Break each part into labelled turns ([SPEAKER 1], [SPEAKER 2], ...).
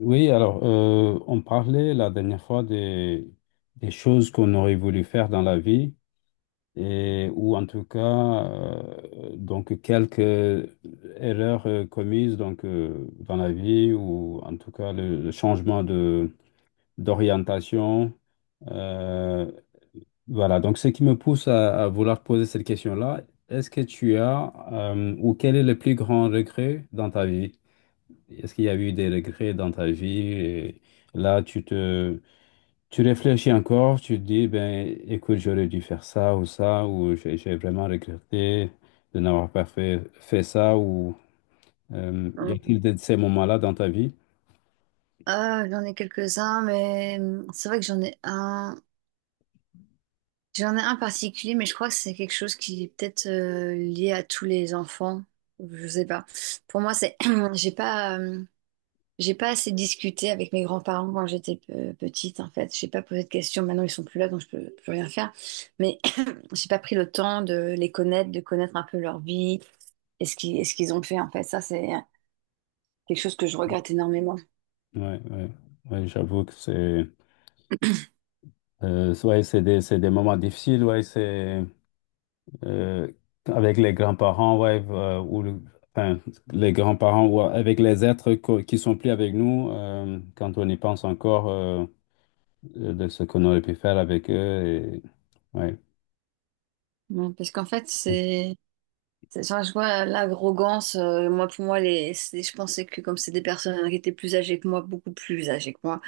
[SPEAKER 1] Oui, alors, on parlait la dernière fois des choses qu'on aurait voulu faire dans la vie, ou en tout cas, quelques erreurs commises, dans la vie, ou en tout cas, le changement d'orientation. Euh, voilà, donc ce qui me pousse à vouloir poser cette question-là, est-ce que tu as, ou quel est le plus grand regret dans ta vie? Est-ce qu'il y a eu des regrets dans ta vie? Et là, tu réfléchis encore, tu te dis, ben, écoute, j'aurais dû faire ça ou ça, ou j'ai vraiment regretté de n'avoir pas fait ça, ou y a-t-il
[SPEAKER 2] Hum,
[SPEAKER 1] de ces moments-là dans ta vie?
[SPEAKER 2] Ah, j'en ai quelques-uns, mais c'est vrai que j'en ai un. J'en ai un particulier, mais je crois que c'est quelque chose qui est peut-être lié à tous les enfants. Je sais pas. Pour moi, c'est j'ai pas hum, j'ai pas assez discuté avec mes grands-parents quand j'étais petite, en fait. J'ai pas posé de questions. Maintenant, ils sont plus là, donc je peux plus rien faire. Mais j'ai pas pris le temps de les connaître, de connaître un peu leur vie et ce qu'ils ont fait, en fait. Ça, c'est quelque chose que je regrette énormément.
[SPEAKER 1] Ouais, ouais, ouais, j'avoue que c'est, ouais, c'est des moments difficiles, ouais, c'est. euh, Avec les grands-parents, ouais, enfin, les grands-parents, ou avec les êtres qui sont plus avec nous, quand on y pense encore, de ce qu'on aurait pu faire avec eux. Et, ouais.
[SPEAKER 2] Parce qu'en fait, Genre, je vois l'arrogance. Moi, pour moi, je pensais que comme c'est des personnes qui étaient plus âgées que moi, beaucoup plus âgées que moi,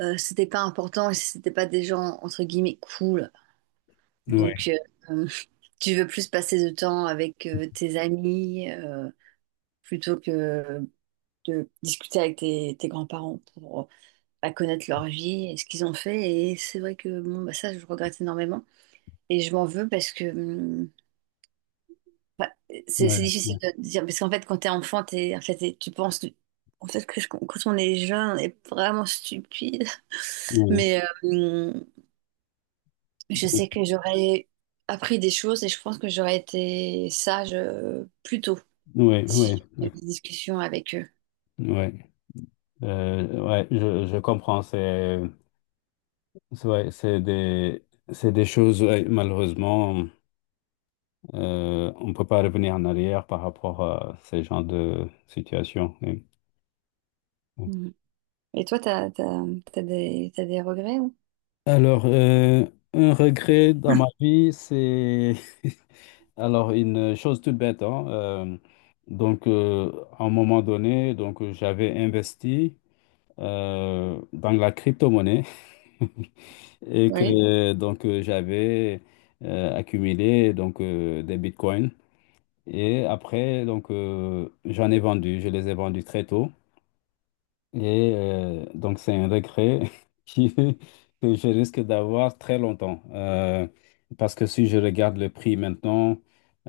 [SPEAKER 2] c'était pas important et c'était pas des gens entre guillemets cool.
[SPEAKER 1] Ouais,
[SPEAKER 2] Donc, tu veux plus passer de temps avec tes amis plutôt que de discuter avec tes grands-parents pour bah, connaître leur vie et ce qu'ils ont fait. Et c'est vrai que bon, bah, ça, je regrette énormément. Et je m'en veux parce que Bah, c'est
[SPEAKER 1] ouais, ouais,
[SPEAKER 2] difficile de dire, parce qu'en fait, quand t'es enfant, t'es, en fait, t'es- tu penses, en fait, quand on est jeune, on est vraiment stupide.
[SPEAKER 1] ouais,
[SPEAKER 2] Mais je sais que j'aurais appris des choses et je pense que j'aurais été sage plus tôt
[SPEAKER 1] ouais,
[SPEAKER 2] si
[SPEAKER 1] ouais,
[SPEAKER 2] j'avais
[SPEAKER 1] ouais,
[SPEAKER 2] eu des discussions avec eux.
[SPEAKER 1] ouais. Ouais, je comprends, ouais, c'est des choses, ouais, malheureusement, on ne peut pas revenir en arrière par rapport à ces genres de situations. Oui.
[SPEAKER 2] Mhm. Et toi, t'as des regrets? Ou
[SPEAKER 1] Alors, un regret dans ma vie, c'est alors une chose toute bête, hein, donc, euh, à un moment donné, donc j'avais investi dans la crypto-monnaie et
[SPEAKER 2] oui.
[SPEAKER 1] que j'avais accumulé des bitcoins et après j'en ai vendu, je les ai vendus très tôt. Et donc, c'est un regret qui- que je risque d'avoir très longtemps. Parce que si je regarde le prix maintenant,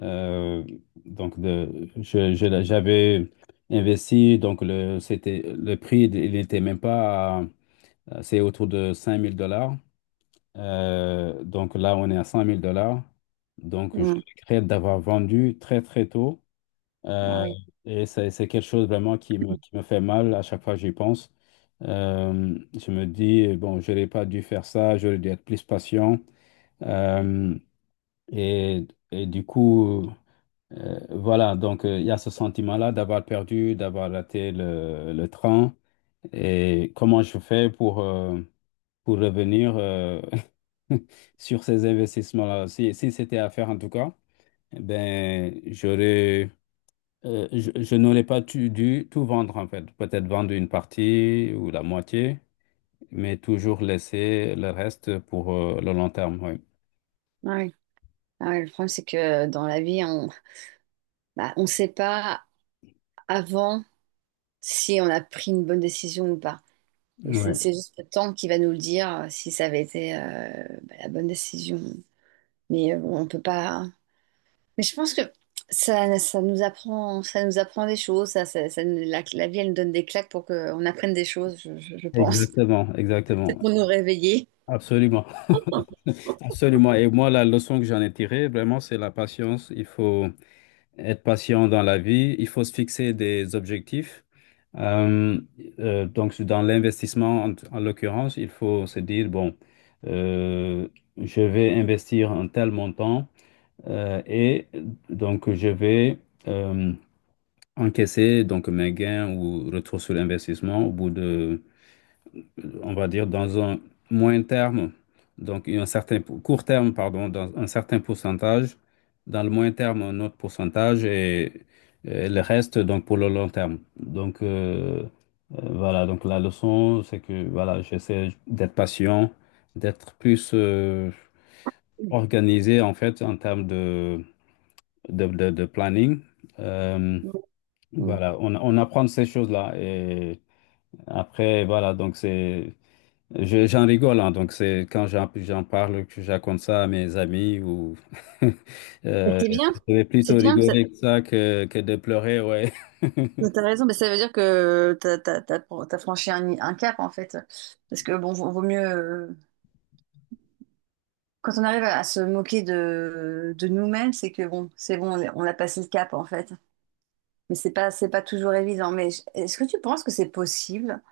[SPEAKER 1] euh, j'avais investi, c'était, le prix, il n'était même pas, c'est autour de 5 000 dollars. Donc là, on est à 100 000 dollars. Donc, je
[SPEAKER 2] Mhm.
[SPEAKER 1] regrette d'avoir vendu très, très tôt.
[SPEAKER 2] Ah
[SPEAKER 1] Euh,
[SPEAKER 2] oui.
[SPEAKER 1] et c'est quelque chose vraiment qui qui me fait mal à chaque fois que j'y pense. Je me dis, bon, je n'aurais pas dû faire ça, j'aurais dû être plus patient. Euh, et du coup, voilà, il y a ce sentiment-là d'avoir perdu, d'avoir raté le train. Et comment je fais pour revenir sur ces investissements-là? Si c'était à faire en tout cas, eh ben, j'aurais... Euh, je n'aurais pas dû tout vendre en fait. Peut-être vendre une partie ou la moitié, mais toujours laisser le reste pour le long terme. Oui.
[SPEAKER 2] Ah oui. Ah oui, le problème, c'est que dans la vie, on bah, on sait pas avant si on a pris une bonne décision ou pas. Et c'est
[SPEAKER 1] Ouais.
[SPEAKER 2] juste le temps qui va nous le dire si ça avait été bah, la bonne décision. Mais bon, on peut pas, hein. Mais je pense que ça nous apprend des choses. La, la vie, elle nous donne des claques pour qu'on apprenne des choses, je pense.
[SPEAKER 1] Exactement,
[SPEAKER 2] C'est
[SPEAKER 1] exactement.
[SPEAKER 2] pour nous réveiller.
[SPEAKER 1] Absolument. Absolument. Et moi, la leçon que j'en ai tirée, vraiment, c'est la patience. Il faut être patient dans la vie. Il faut se fixer des objectifs. Euh, donc, dans l'investissement, en l'occurrence, il faut se dire, bon, euh, je vais investir un tel montant. Et donc, je vais euh, encaisser donc mes gains ou retour sur l'investissement au bout de, on va dire, dans un moyen terme, donc un certain court terme, pardon, dans un certain pourcentage, dans le moyen terme, un autre pourcentage et le reste, donc, pour le long terme. Voilà, donc la leçon, c'est que, voilà, j'essaie d'être patient, d'être plus organisé, en fait, en termes de planning. Euh,
[SPEAKER 2] Mm. Mm.
[SPEAKER 1] voilà, on apprend de ces choses-là. Et après, voilà, donc c'est. J'en rigole, hein, donc c'est quand j'en parle, que je raconte ça à mes amis ou.
[SPEAKER 2] Mais
[SPEAKER 1] Euh,
[SPEAKER 2] c'est bien,
[SPEAKER 1] je vais plutôt
[SPEAKER 2] c'est bien.
[SPEAKER 1] rigoler que ça que de pleurer, ouais.
[SPEAKER 2] Mais t'as raison, mais ça veut dire que t'as franchi un cap en fait. Parce que bon, vaut mieux. Quand on arrive à se moquer de nous-mêmes, c'est que bon, c'est bon, on a passé le cap en fait. Mais c'est pas toujours évident. Est-ce que tu penses que c'est possible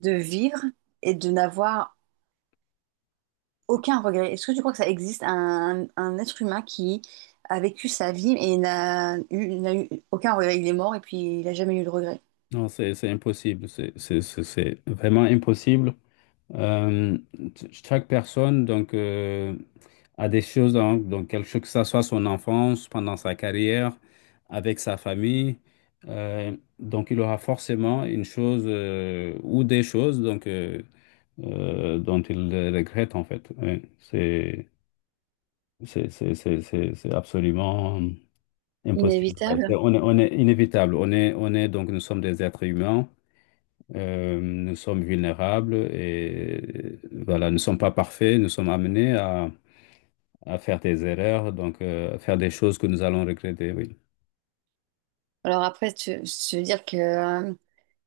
[SPEAKER 2] de vivre et de n'avoir aucun regret? Est-ce que tu crois que ça existe un être humain qui a vécu sa vie et n'a eu aucun regret? Il est mort et puis il n'a jamais eu de regret.
[SPEAKER 1] Non, c'est impossible, c'est vraiment impossible. Euh, Chaque personne a des choses, donc quelque chose que ça soit son enfance, pendant sa carrière, avec sa famille. Donc il aura forcément une chose ou des choses dont il regrette en fait. Ouais, c'est absolument impossible. Ouais, c'est-
[SPEAKER 2] Inévitable.
[SPEAKER 1] on est inévitable. On est donc nous sommes des êtres humains. Nous sommes vulnérables et, voilà, nous ne sommes pas parfaits, nous sommes amenés à faire des erreurs, à faire des choses que nous allons regretter, oui.
[SPEAKER 2] Alors après, je veux dire que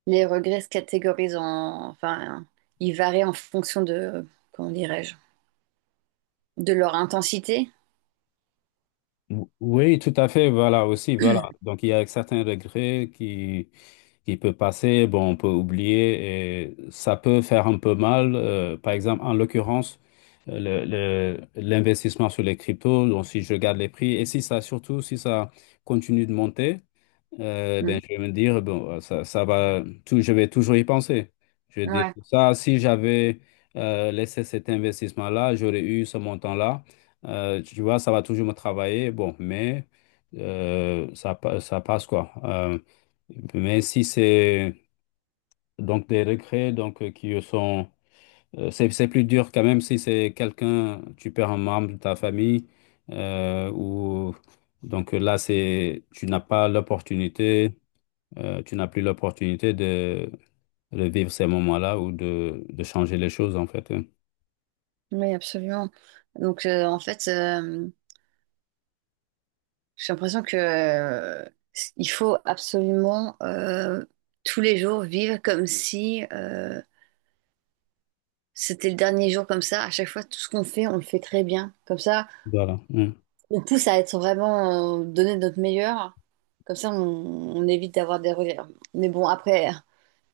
[SPEAKER 2] les regrets se catégorisent en… Enfin, ils varient en fonction de… Comment dirais-je? De leur intensité?
[SPEAKER 1] Oui, tout à fait, voilà aussi, voilà. Donc il y a certains regrets qui peuvent passer, bon, on peut oublier et ça peut faire un peu mal. Par exemple, en l'occurrence, euh, l'investissement sur les cryptos, donc si je garde les prix et si ça, surtout si ça continue de monter.
[SPEAKER 2] Hmm.
[SPEAKER 1] Ben, je vais me dire, bon, ça, ça va, tout, je vais toujours y penser. Je vais dire,
[SPEAKER 2] Ouais,
[SPEAKER 1] ça, si j'avais laissé cet investissement-là, j'aurais eu ce montant-là. Tu vois, ça va toujours me travailler. Bon, mais ça, ça passe quoi. Mais si c'est donc des regrets, qui sont. C'est plus dur quand même si c'est quelqu'un, tu perds un membre de ta famille, ou. Là, c'est, tu n'as pas l'opportunité, tu n'as plus l'opportunité de vivre ces moments-là ou de changer les choses, en fait. Hein.
[SPEAKER 2] oui, absolument. Donc, en fait, j'ai l'impression que il faut absolument tous les jours vivre comme si c'était le dernier jour comme ça. À chaque fois, tout ce qu'on fait, on le fait très bien. Comme ça,
[SPEAKER 1] Voilà. Hein.
[SPEAKER 2] on pousse à être vraiment donner notre meilleur. Comme ça, on évite d'avoir des regrets. Mais bon,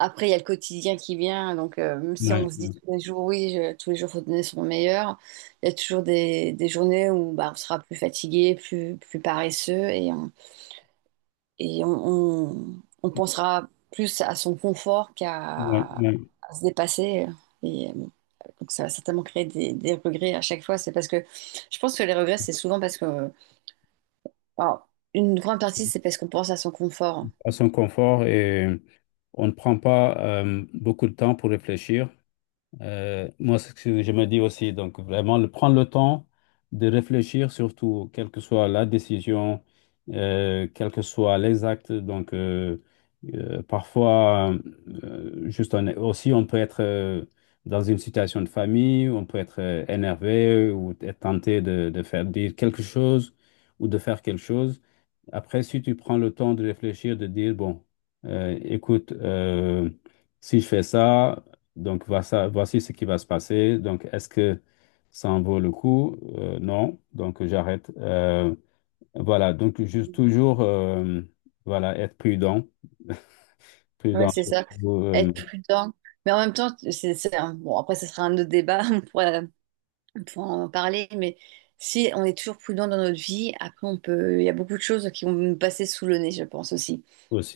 [SPEAKER 2] après, il y a le quotidien qui vient. Donc, même si
[SPEAKER 1] Ouais,
[SPEAKER 2] on se dit
[SPEAKER 1] ouais,
[SPEAKER 2] tous les jours, oui, tous les jours, faut donner son meilleur, il y a toujours des journées où bah, on sera plus fatigué, plus, plus paresseux et on- on pensera plus à son confort
[SPEAKER 1] ouais,
[SPEAKER 2] qu'à
[SPEAKER 1] ouais.
[SPEAKER 2] à se dépasser. Et bon, donc, ça va certainement créer des regrets à chaque fois. C'est parce que je pense que les regrets, c'est souvent parce que alors, une grande partie, c'est parce qu'on pense à son confort.
[SPEAKER 1] À son confort et on ne prend pas beaucoup de temps pour réfléchir. Moi, c'est ce que je me dis aussi, donc vraiment, prendre le temps de réfléchir, surtout, quelle que soit la décision, quel que soit les actes. Parfois, juste on est- aussi, on peut être dans une situation de famille, on peut être énervé ou être tenté de faire dire quelque chose ou de faire quelque chose. Après, si tu prends le temps de réfléchir, de dire, bon, écoute, si je fais ça, donc, voici ce qui va se passer. Donc, est-ce que ça en vaut le coup? Non. Donc, j'arrête. Voilà. Donc, juste toujours, voilà, être prudent.
[SPEAKER 2] Ouais,
[SPEAKER 1] Prudent,
[SPEAKER 2] c'est ça.
[SPEAKER 1] surtout,
[SPEAKER 2] Être prudent. Mais en même temps, c'est bon, après, ce sera un autre débat, on pourra en parler. Mais si on est toujours prudent dans notre vie, après, il y a beaucoup de choses qui vont nous passer sous le nez, je pense aussi.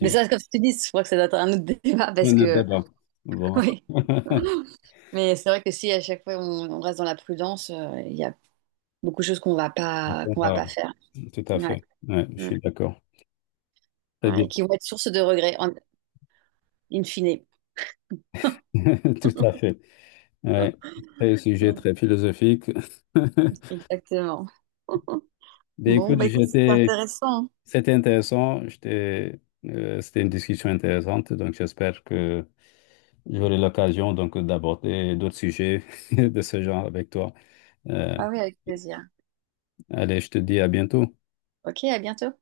[SPEAKER 2] Mais ça, comme je te dis, je crois que ça doit être un autre débat
[SPEAKER 1] Et
[SPEAKER 2] parce
[SPEAKER 1] le
[SPEAKER 2] que,
[SPEAKER 1] débat. Bon.
[SPEAKER 2] oui. Mais c'est vrai que si à chaque fois on reste dans la prudence, il y a beaucoup de choses qu'on va
[SPEAKER 1] Voilà.
[SPEAKER 2] pas faire.
[SPEAKER 1] Tout à
[SPEAKER 2] Ouais.
[SPEAKER 1] fait. Ouais, je
[SPEAKER 2] Mm.
[SPEAKER 1] suis d'accord. Très
[SPEAKER 2] Ouais, et
[SPEAKER 1] bien.
[SPEAKER 2] qui vont être source de regrets, en, in fine.
[SPEAKER 1] Tout à fait. Ouais. C'est un sujet
[SPEAKER 2] Mm.
[SPEAKER 1] très philosophique.
[SPEAKER 2] Exactement.
[SPEAKER 1] Ben,
[SPEAKER 2] Bon,
[SPEAKER 1] écoute,
[SPEAKER 2] bah écoute, c'est
[SPEAKER 1] j'étais,
[SPEAKER 2] intéressant, hein.
[SPEAKER 1] c'était intéressant. C'était une discussion intéressante. Donc, j'espère que j'aurai l'occasion donc d'aborder d'autres sujets de ce genre avec toi. Euh,
[SPEAKER 2] Ah oui, avec plaisir.
[SPEAKER 1] Allez, je te dis à bientôt.
[SPEAKER 2] Ok, à bientôt.